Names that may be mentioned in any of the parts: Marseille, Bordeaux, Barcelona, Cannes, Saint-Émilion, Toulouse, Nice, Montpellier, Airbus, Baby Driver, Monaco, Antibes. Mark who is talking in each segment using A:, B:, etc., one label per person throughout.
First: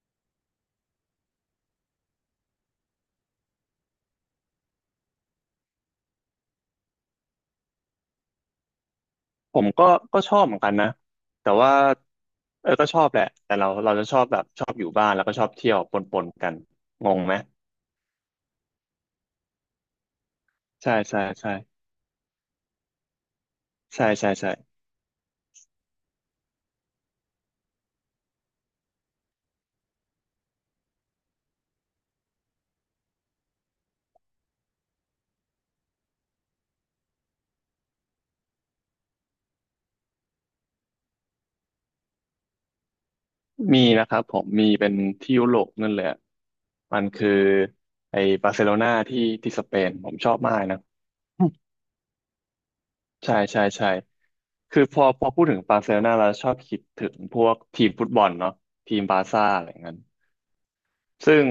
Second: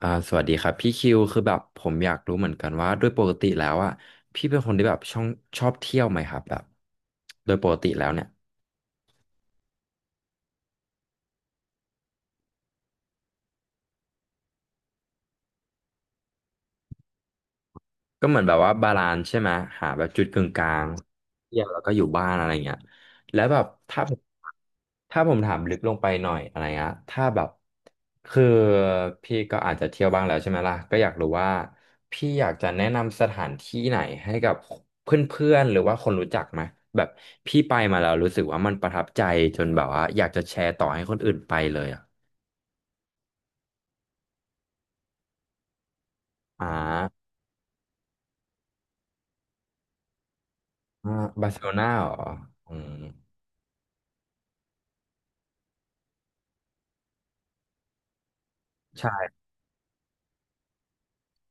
A: สวัสดีครับพี่คิวคือแบบผมอยากรู้เหมือนกันว่าด้วยปกติแล้วอ่ะพี่เป็นคนที่แบบช่องชอบเที่ยวไหมครับแบบโดยปกติแล้วเนี่ย
B: ผมก็ชอบเหมือนกันนะแต่ว่าก็ชอบแหละแต่เราจะชอบแบบชอบอยู่บ้านแล้วก็ชอบเที่ยวปนกันงงไหม
A: ก็เหมือนแบบว่าบาลานซ์ใช่ไหมหาแบบจุดกึ่งกลาง
B: ใช่ใช่ใช่
A: เที่ยวแล้วก็อยู่บ้านอะไรเงี้ยแล้วแบบถ้า
B: ใช่
A: ผม
B: ใช่ใช่
A: ถ้าผมถามลึกลงไปหน่อยอะไรเงี้ยถ้าแบบคือพี่ก็อาจจะเที่ยวบ้างแล้วใช่ไหมล่ะก็อยากรู้ว่าพี่อยากจะแนะนำสถานที่ไหนให้กับเพื่อนๆหรือว่าคนรู้จักไหมแบบพี่ไปมาแล้วรู้สึกว่ามันประทับใจจนแบบว่าอยากจะแชร์ต่อให้คนอื่นไปเลยอ่ะ
B: มีนะครับผมมีเป็นที่ยุโรปนั่นแหละ
A: อ่
B: มัน
A: า
B: คือไอ้บาร์เซโลนาที่ที่สเปนผมชอบมากนะ
A: อ่า บาร์เซโลนาเหรออืม
B: ใช่ใช่ใช่คือพอพูดถึงบาร์เซโลนาเราชอบคิดถึงพวกทีมฟุตบอลเนาะทีมบาร์
A: ใช่
B: ซ่าอะไรเงี้ย ซึ่ง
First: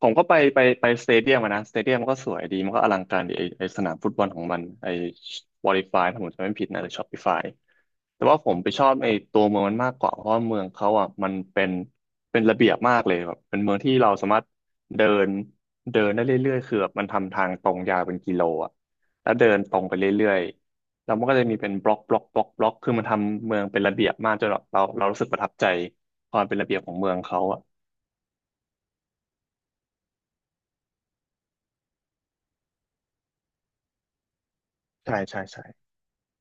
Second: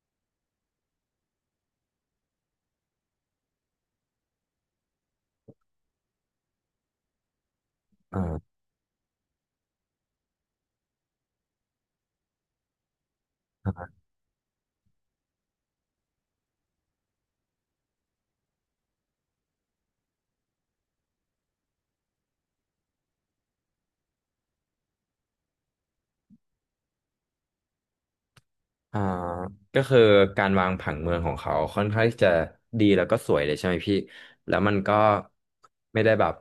B: ผมก็ไปสเตเดียมอะนะสเตเดียมมันก็สวยดีมันก็อลังการดีไอสนามฟุตบอลของมันไอวอลิฟายถ้าผมจำไม่ผิดนะหรือชอปปี้ฟายแต่ว่าผ
A: อ่า
B: มไปชอบไอตัวเมืองมันมากกว่าเพราะว่าเมืองเขาอ่ะมันเป็นระเบียบมากเลยแบบเป็นเมืองที่เราสามารถเดินเดินได้เรื่อยๆคือแบบมันทำทางตรงยาวเป็นกิโลอ่ะแล้วเดินตรงไปเรื่อยๆแล้วมันก็จะมีเป็นบล็อกคือมันทำเมืองเป็นระเบียบมากจนแบบเรารู้สึกประทับใจความเป็นระเบียบของเมืองเขาอ่ะ
A: อ่าก็คือการวางผังเมืองของเขาค่อนข้างที่จะดีแล้วก็สวยเลยใช่ไหมพี่แล้วมันก็
B: ใช่ใช่ใช่
A: ไม่ได้แบบ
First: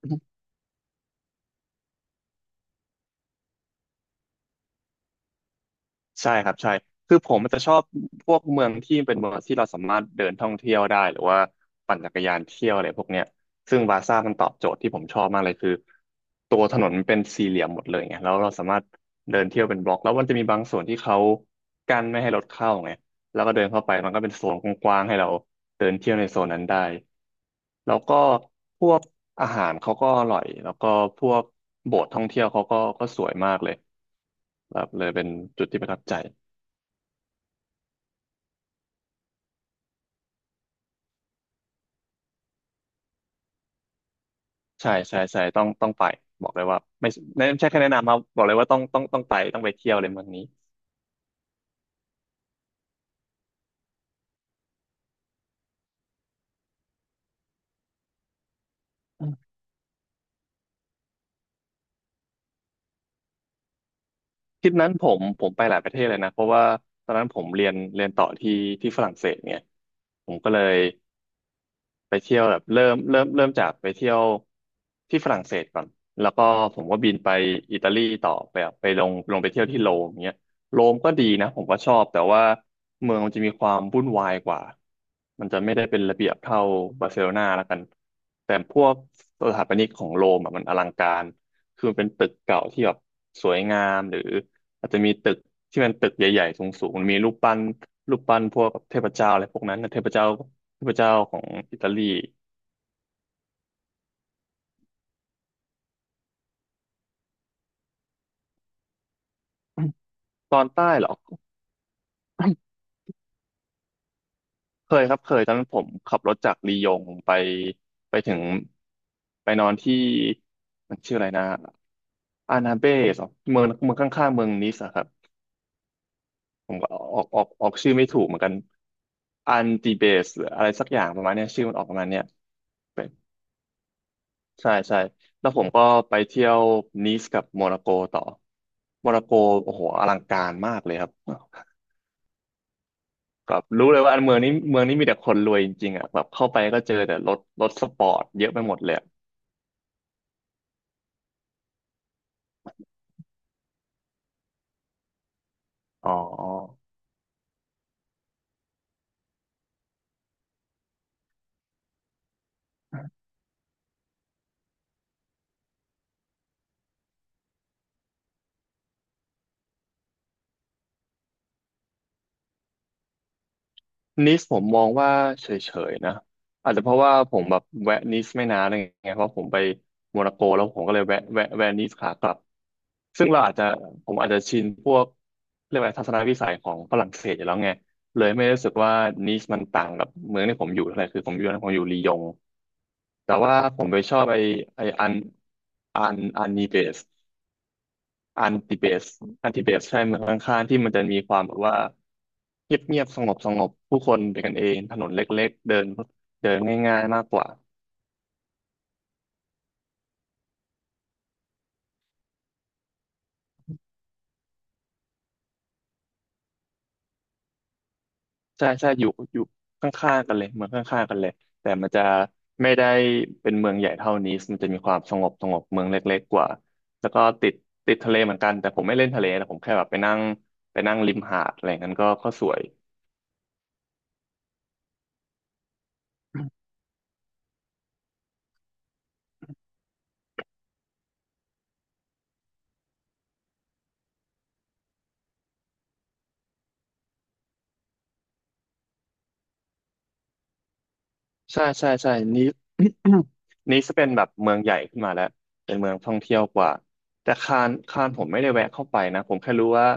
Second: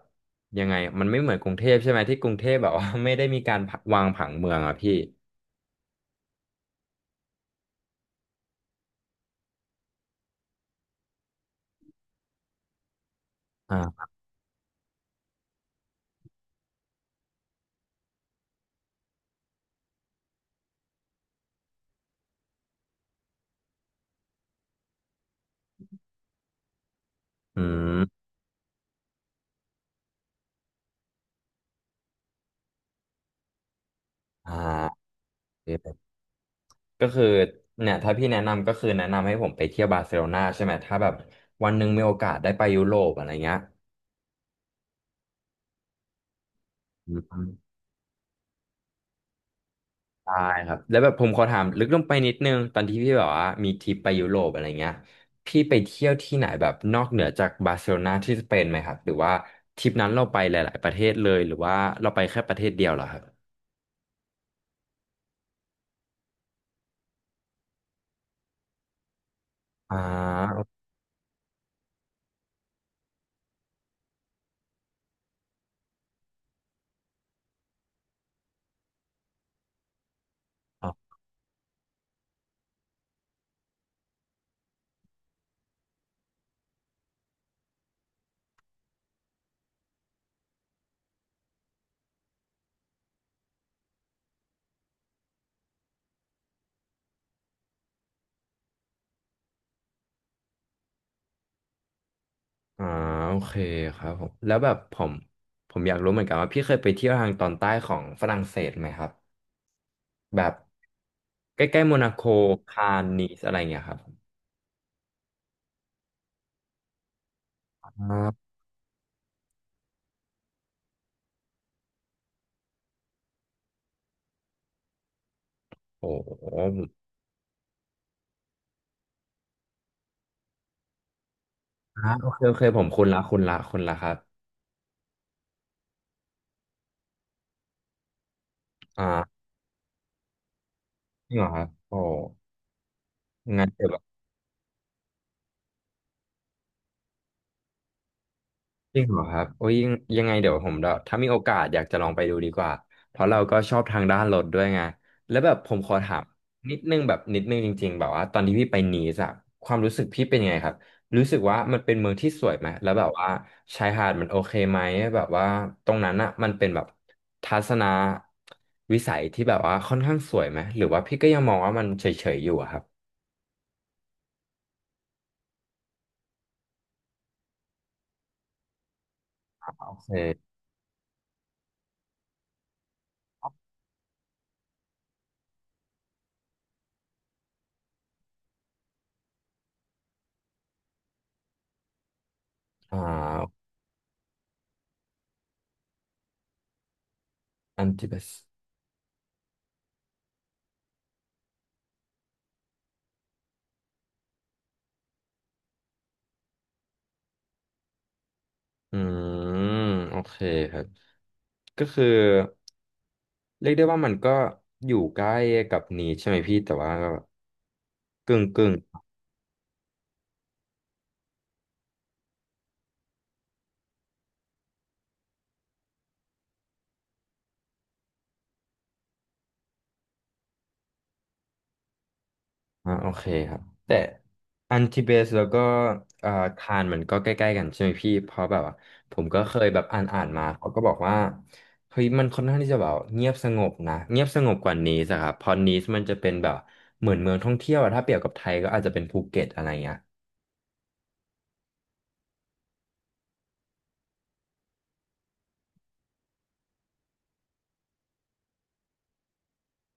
A: ยังไงมันไม่เหมือนกรุงเทพใช่ไหมที่กรุงเทพแบบว่า ไม่ได้มีการวางผังเมืองอะพี่
B: ใช่ครับใช่คือผมมันจะชอบพวกเมืองที่เป็นเมืองที่เราสามารถเดินท่องเที่ยวได้หรือว่าปั่นจักรยานเที่ยวอะไรพวกเนี้ย
A: อ่
B: ซึ่งวา
A: า
B: ซ่ามันตอบโจทย์ที่ผมชอบมากเลยคือตัวถนนมันเป็นสี่เหลี่ยมหมดเลยไงแล้วเราสามารถเดินเที่ยวเป็นบล็อกแล้วมันจะมีบางส่วนที่เขากั้นไม่ให้รถเข้าไงแล้วก็เดินเข้าไปมันก็เป็นโซนกว้างๆให้เราเดินเที่ยวในโซนนั้นได้
A: อื
B: แล้
A: ม
B: วก็พวกอาหารเขาก็อร่อยแล้วก็พวกโบสถ์ท่องเที่ยวเขาก็สวยมากเลย
A: อ่
B: แบบเล
A: า
B: ยเป็นจุ
A: โอ
B: ดที่ประทับ
A: เค
B: ใจ
A: ก็คือเนี่ยถ้าพี่แนะนำก็คือแนะนำให้ผมไปเที่ยวบาร์เซโลนาใช่ไหมถ้าแบบวันหนึ่งมีโอกาสได้ไปยุโรปอะไรเงี้ย
B: ใช่ใช่ใช่ต้องไปบอกเลยว่า
A: อื
B: ไม่
A: ม
B: ใช่แค่แนะนำครับบอกเลยว่าต้องไปต้องไปเที่ยวเลยเมือง
A: ใช่
B: นี้
A: ครับแล้วแบบผมขอถามลึกลงไปนิดนึงตอนที่พี่แบบว่ามีทริปไปยุโรปอะไรเงี้ยพี่ไปเที่ยวที่ไหนแบบนอกเหนือจากบาร์เซโลนาที่สเปนไหมครับหรือ
B: อื
A: ว่า
B: ม
A: ทริปนั้นเราไปหลายๆประเทศเลยหรือว่าเราไปแค่ประเทศเดียวเหรอครับ
B: ทริปนั้นผมไปหลายประเทศเลยนะเพราะว่าตอนนั้นผมเรียนต่อที่ฝรั่งเศสเนี่ย
A: อ่
B: ผมก็เล
A: า
B: ย ไปเที่ยวแบบเริ่มจากไปเที่ยวที่ฝรั่งเศสก่อนแล้วก็ผมก็บินไปอิตาลีต่อไปแบบไปลงไปเที่ยวที่โรมเงี้ยโร
A: อ๋
B: มก็
A: อ
B: ดีนะผมก็ชอบแต่ว่าเมืองมันจะมีความวุ่นวายกว่ามันจะไม่ได้เป็นระเบียบเท่าบาร์เซโลนาแล้วกันแต่พวกสถาปนิกของโรมอะมันอลังการคือมันเป็นตึกเก่าที่แบบสวยงามหรือ อาจจะมีตึกที่มันตึกใหญ่ๆสูงๆมันมีรูปปั้นพวกเทพเจ้าอะไรพวกนั้นนะเทพเจ้าของอิตาลี
A: อ่าโอเคครับผมแล้วแบบผมอยากรู้เหมือนกันว่าพี่เคยไปเที่ยวทางตอนใต้ของฝรั่งเศสไหมครับแบ บ
B: ตอนใต้เหรอ
A: ใกล้ๆโมนาโกคานนีสอะไรเงี้ยครับ
B: เคยครับเคยตอนนั้นผมขับรถจากลียงไป
A: อ่า
B: ไปถึงไปนอนที่มันชื่ออะไรนะอานาเบสเหรอเมืองข้างๆเมืองนิสอะครับ
A: โอ้โห
B: ผมก็ออกชื่อไม่ถูกเหมือนกันอันติเบสหรืออะไรสักอย่างประมาณเนี้ยชื่อมันออกประมาณ
A: อ่า
B: เนี้ย
A: โอเคโอเคผมคุณละคุณละคุณละครับ
B: ใช่ใช่แล้วผมก็ไปเที่ยวนีสกับโมร็อกโกต่อ
A: อ่า
B: โมร็อกโกโอ้โหอลังการมากเลยครับ
A: จริงเหรอครับโอ้
B: แบบ
A: งั้นเดี๋
B: รู้
A: ยวแบ
B: เลย
A: บ
B: ว่าอันเมืองนี้มีแต่คนรวยจริงๆอ่ะแบบเข้าไปก็เจอแต่รถสปอร์ตเยอะไปหมดเลย
A: จริ
B: อะ
A: งเหรอครับโอ้ยยังไงเดี๋ยวผมเดี๋ยวถ้ามีโอกาสอยากจะลองไปดูดีกว่าเพราะเราก็ชอบทางด้านรถด้วยไงแล้วแบบผมขอ
B: อ๋อ
A: ถามนิดนึงแบบนิดนึงจริงๆแบบว่าตอนที่พี่ไปนีสอะความรู้สึกพี่เป็นยังไงครับรู้สึกว่ามันเป็นเมืองที่สวยไหมแล้วแบบว่าชายหาดมันโอเคไหมแบบว่าตรงนั้นอะมันเป็นแบบทัศนวิสัยที่แบบว่าค่อนข้างสวยไหมหรือว่าพี่ก็ยังมองว่ามันเฉยๆอยู่อะครับ
B: นิสผมมองว่าเฉยๆนะอาจจะเพราะว่าผมแบบแวะนิสไม่นานอะไรเงี้ยเพราะผมไป
A: โอเ
B: โมนาโก
A: ค
B: แล้วผมก็เลยแวะนิสขากลับซึ่งเราอาจจะผมอาจจะชินพวกเรียกว่าทัศนวิสัยของฝรั่งเศสอยู่แล้วไงเลยไม่ได้รู้สึกว่านิสมันต่างกับเมืองที่ผมอยู่เท่าไหร่คือผมอยู่ลียง
A: อ่
B: แต่ว่า
A: า
B: ผมไปชอบไออันนีเบส
A: อันที่เบส
B: อันติเบสอันติเบสใช่เมืองข้างๆที่มันจะมีความแบบว่าเงียบเงียบสงบสงบผู้คนเป็นกันเองถนนเล็กๆเดินเดินง่ายๆมากกว่า
A: อืมโอเคครับก็คือเรียกได้ว่ามันก็อยู่ใกล้กับนี้ใช่ไหมพี่แต่ว่าก็กึ่ง
B: ใช่
A: กึ่ง
B: ใช่อยู่ข้างๆกันเลยเมืองข้างๆกันเลยแต่มันจะไม่ได้เป็นเมืองใหญ่เท่านี้มันจะมีความสงบสงบเมืองเล็กๆกว่าแล้วก็ติดทะเลเหมือนกันแต่ผมไม่เล่นทะเลแต่ผมแค่แบบไปนั่งริมหาดอะไรอย่างนั้นก็สวย
A: อ่าโอเคครับแต่อันทิเบสแล้วก็เอ่อคานมันก็ใกล้ๆกันใช่ไหมพี่เพราะแบบว่าผมก็เคยแบบอ่านมาเขาก็บอกว่าเฮ้ยมันค่อนข้างที่จะแบบเงียบสงบนะเงียบสงบกว่านีสอะครับเพราะนีสมันจะเป็นแบบเหมือนเมืองท่องเที่ยวอะถ้าเปรียบกับไทยก็อาจจะเป็นภูเก็ตอะไรเงี้ย
B: ใช่ใช่ใช่นี้ นี้จะเป็นแบบเมืองใหญ่ขึ้นมาแล้วเป็นเมืองท่องเที่ยวกว่าแต่คานผมไม่ได้แวะเข้าไปนะผมแค่รู้ว่า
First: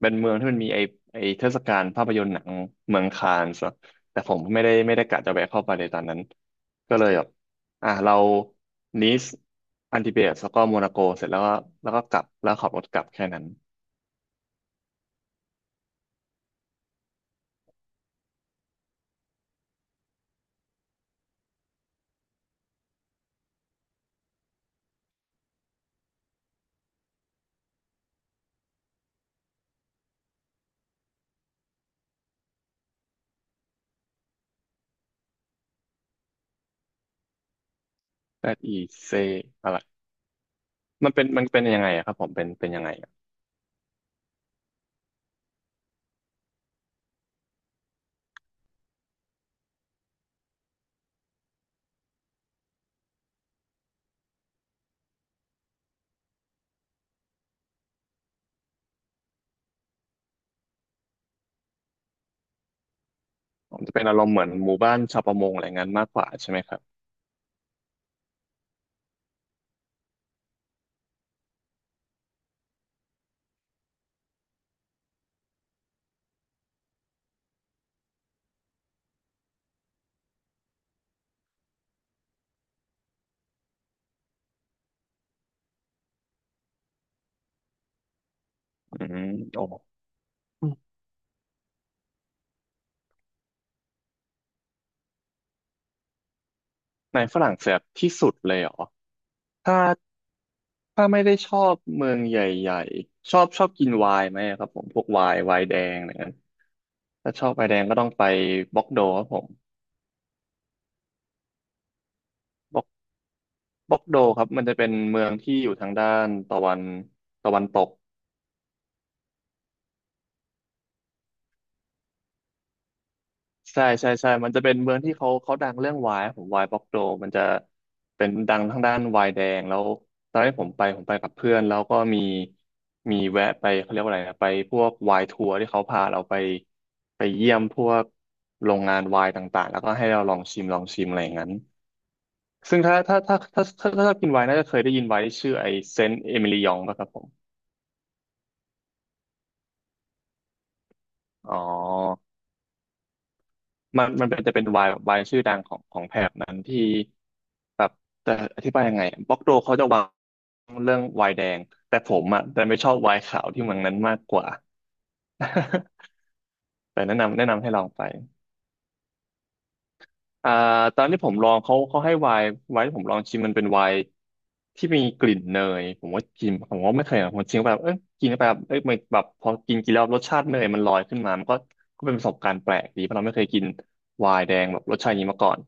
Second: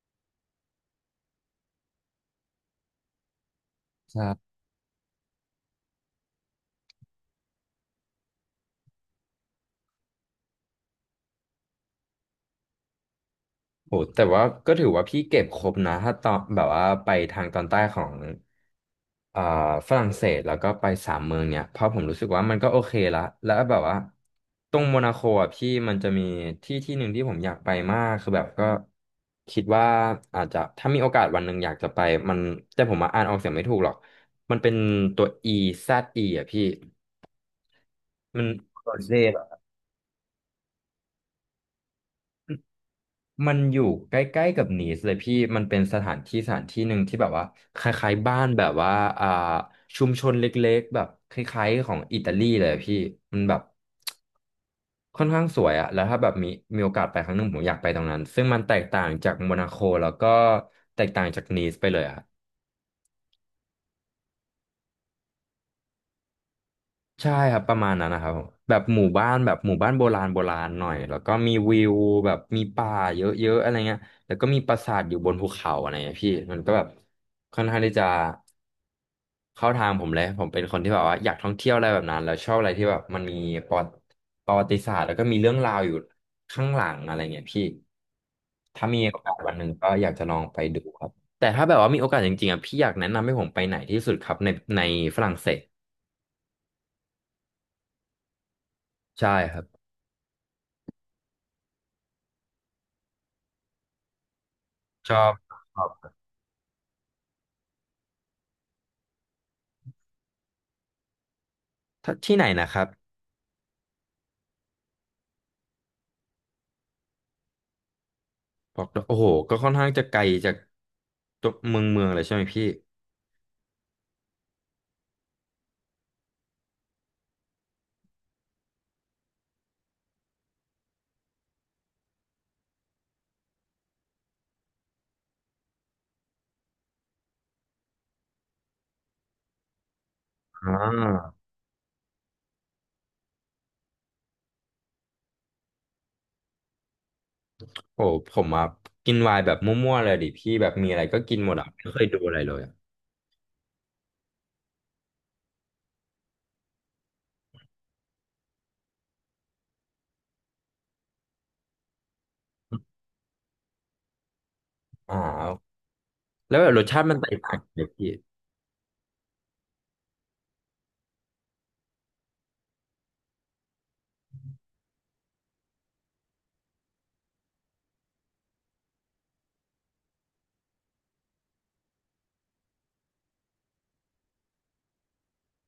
B: เป็นเมืองที่มันมีไอไอเทศกาลภาพยนตร์หนังเมืองคานส์อะแต่ผม
A: ใช่
B: ไม่ได้กะจะแวะเข้าไปในตอนนั้นก็เลยแบบอ่ะเรานีสอันติเบตแล้วก็โมนาโกเสร็จแล้วก็แล้วก็กลับแล้วขับรถกลับแค่นั้น
A: โหแต่ว่าก็ถือว่าพี่เก็บครบนะถ้าตอนแบบว่าไปทางตอนใต้ของอ่าฝรั่งเศสแล้วก็ไป3 เมืองเนี่ยเพราะผมรู้สึกว่ามันก็โอเคละแล้วแบบว่าตรงโมนาโคอ่ะพี่มันจะมีที่ที่หนึ่งที่ผมอยากไปมากคือแบบก็คิดว่าอาจจะถ้ามีโอกาสวันหนึ่งอยากจะไปมันแต่ผมมาอ่านออกเสียงไม่ถูกหรอกมันเป็นตัว Eze อ่ะพี่มัน
B: แต่อี
A: โรเซ
B: เซอะไรมันเป็นยังไงอะครับผมเป็นยังไง
A: มันอยู่ใกล้ๆกับนีสเลยพี่ มันเป็นสถานที่หนึ่งที่แบบว่าคล้ายๆบ้านแบบว่าอ่าชุมชนเล็กๆแบบคล้ายๆของอิตาลีเลยอะพี่ มันแบบค่อนข้างสวยอะแล้วถ้าแบบมีโอกาสไปครั้งหนึ่งผมอยากไปตรงนั้น ซึ่งมันแตกต่างจากโมนาโคแล้วก็แตกต่างจากนีสไปเลยอะ
B: ผมจะเป็นอารมณ์เหมือนหมู่บ้านชาวประมงอะไรงั้นมากกว่าใช่ไหมครับ
A: ใช่ครับประมาณนั้นนะครับผมแบบหมู่บ้านแบบหมู่บ้านโบราณโบราณหน่อยแล้วก็มีวิวแบบมีป่าเยอะๆอะไรเงี้ยแล้วก็มีปราสาทอยู่บนภูเขาอะไรเงี้ยพี่มันก็แบบค่อนข้างที่จะเข้าทางผมเลยผมเป็นคนที่แบบว่าอยากท่องเที่ยวอะไรแบบนั้นแล้วชอบอะไรที่แบบมันมีประวัติประวัติศาสตร์แล้วก็มีเรื่องราวอยู่ข้างหลังอะไรเงี้ยพี่ถ้า
B: อื
A: มีโอ
B: ม
A: กาสวันห
B: โอ้
A: นึ่งก็อยากจะลองไปดูครับแต่ถ้าแบบว่ามีโอกาสจริงๆอ่ะพี่อยากแนะนำให้ผมไปไหนที่สุดครับในในฝรั่งเศส
B: ในฝรั่งเศสที่สุดเลยเหรอ
A: ใช่ครั
B: ถ้า
A: บ
B: ถ้าไม่ได้ชอบเมืองใหญ่ๆชอบกินไวน์ไหมครับผมพวก
A: ช
B: ไว
A: อ
B: น์ไว
A: บ
B: น์แดงอะไรเงี้ยถ้าชอบไวน์แดงก็ต้องไปบ็อกโดครับผม
A: ถ้าที่ไหนนะค
B: บ็
A: รั
B: อ
A: บ
B: กบ็อกโดครับมันจะเป็นเมืองที่อยู่ทางด้านตะวันตก
A: บอกดโอ้โหก็ค่อนข้างจะไกลจากตัวเมืองเลยใช่ไหมพี่
B: ใช่ใช่ใช่ มันจะเป็นเมืองที่เขาดังเรื่องไวน์ผมไวน์บล็อกโดมันจะเป็นดังทางด้านไวน์แดงแล้วตอนที่ผมไปผมไปกับเพื่อนแล้วก็มีแวะไปเขาเรียกว่าอะไรนะไปพวกไวน์ทัวร์ที่เขาพาเราไปไปเยี่ยมพวกโรงงานไวน์ต่างๆแล้วก็ให้เราลองชิม
A: อ่า
B: อะไรอย่างนั้นซึ่งถ้าชอบกินไวน์น่าจะเคยได้ยินไวน์ที่ชื่อไอเซนต์เอมิลียองป่ะครับผม
A: โอ้ผมอ่ะกินไวน์แบบมั่วๆเลยดิพี่แบบมีอะไรก็กินหม
B: อ๋อ
A: ดอ่ะไม่เคยดูอะไรเลยอะ
B: มันจะเป็นวายชื่อดังของแถบนั้นที่แบบแต่อธิบายยังไงบล็อกโดเขาจะวางเรื่องวายแดงแต่ผมอ่ะแต่ไม่ชอบวายขาวที่เมืองนั้นมากกว่า
A: อ่า แล้วแบบรสชา
B: แต่
A: ติมั
B: แนะ
A: นแต
B: นำ
A: ก
B: แนะ
A: ต่าง
B: นำ
A: กั
B: ให้
A: น
B: ล
A: เล
B: อ
A: ย
B: งไป
A: พี่
B: อ่าตอนที่ผมลองเขาให้ไวน์ไวน์ที่ผมลองชิมมันเป็นไวน์ที่มีกลิ่นเนยผมว่ากินผมว่าไม่เคยนะผมชิมไปแบบเอ้ยกิน้ไปแบบเอ้ยมันแบบพอกินกินแล้วรสชาติเนยมันลอยขึ้นมามันก็ก็เป็นประสบการณ์แปลกดีเพราะเราไม่เคยกินไวน์แดงแบบรสชาติอย่างนี้มาก่อน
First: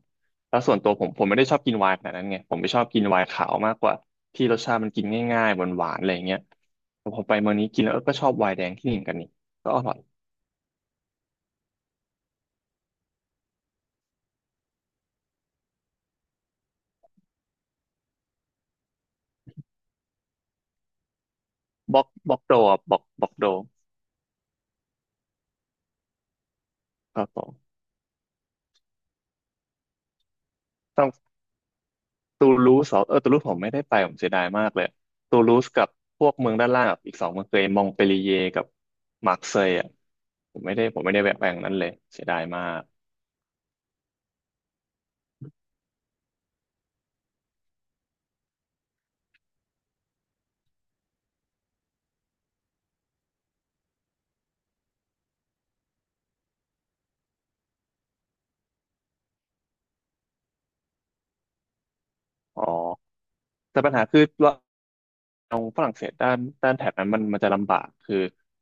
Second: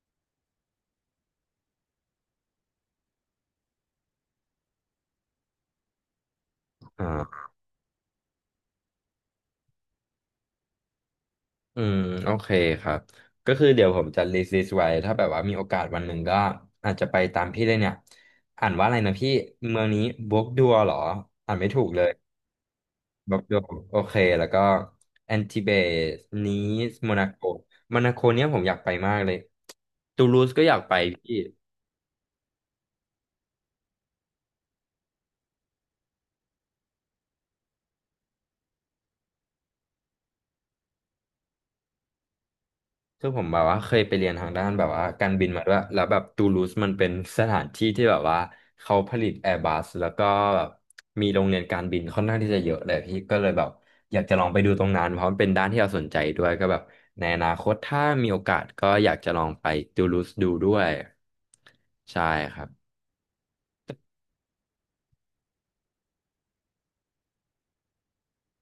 B: แล้วส่วนตัวผมไม่ได้ชอบกินไวน์ขนาดนั้นไงผมไม่ชอบกินไวน์ขาวมากกว่าที่รสชาติมันกินง่ายๆหวานๆอะไรอย่างเงี้ยแต่พอไป
A: อ่า
B: เมืองนี้กินแล้วเออก็ชอบไวน์แดงที่นี่เหมือนกันนี่ก็อร่อย
A: อืมโอเคครับก็คือเดี๋ยวผมจะ list ไว้ถ้าแบบว่ามีโอกาสวันหนึ่งก็อาจจะไปตามพี่เลยเนี่ยอ่านว่าอะไรนะพี่เมืองนี้บวกดัวเหรออ่านไม่ถูก
B: บ
A: เล
B: อก
A: ย
B: บอกโดอ่ะบอกบอ
A: บ
B: ก
A: ล็อก
B: โด
A: โดโอเคแล้วก็แอนติเบสนีสโม
B: ครั
A: นา
B: บ
A: โก
B: ผ
A: โมนาโกเนี่ยผมอยากไปมากเลยตูลูสก็อยากไป
B: ม
A: พี่
B: ตูลูสเหรอเออตูลูสผมไม่ได้ไปผมเสียดายมากเลยตูลูสกับพวกเมืองด้านล่างอะอีกสองเมืองเคยมองเปลีเยกับมาร์เซยอ่ะผมไม่ได้แวะไปอย่างนั้นเลยเสียดายมาก
A: คือผมแบบว่าเคยไปเรียนทางด้านแบบว่าการบินมาด้วยแล้วแบบตูลูสมันเป็นสถานที่ที่แบบว่าเขาผลิตแอร์บัสแล้วก็แบบมีโรงเรียนการบินค่อนข้างที่จะเยอะเลยพี่ก็เลยแบบอยากจะลองไปดูตรงนั้นเพราะมันเป็นด้านที่เราสนใจด้วยก็แบบในอนาคตถ้ามีโอกาสก็อยากจะลองไปตูลูสดูด้วยใช่ค
B: อ๋
A: รั
B: อ
A: บ
B: แต่ปัญหาคือว่าเอาฝรั่งเศสด้านแถบนั้นมันจะลำบากคือ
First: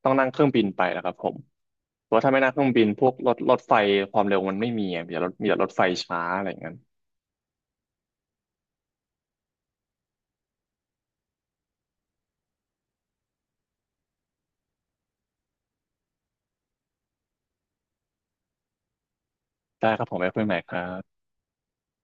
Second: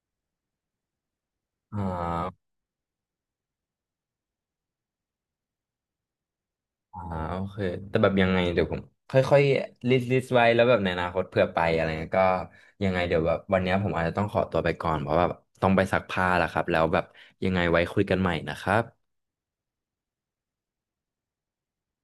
B: ต้องนั่งเครื่องบินไปนะครับผม
A: อ่
B: เพราะว่าถ้าไม่
A: า
B: นั่งเครื่องบินพวกรถไฟความเร็วมันไม่มีอะมีแต่รถมีแต่รถไฟช้าอะไรอย่างนั้น
A: อ่าโอเค แต่แบบยังไงเดี๋ยวผมค่อยๆ ลิสต์ไว้แล้วแบบในอนาคตเผื่อไปอะไรเงี้ยก็ยังไงเดี๋ยวแบบวันเนี้ยผมอาจจะต้องขอตัวไปก่อนเพราะว่าต้องไปซักผ้าแล้วครับ แล้วแบบยังไงไว้คุยกันใหม่นะครับ
B: ได้ครับผมไว้คุยใหม่ครับ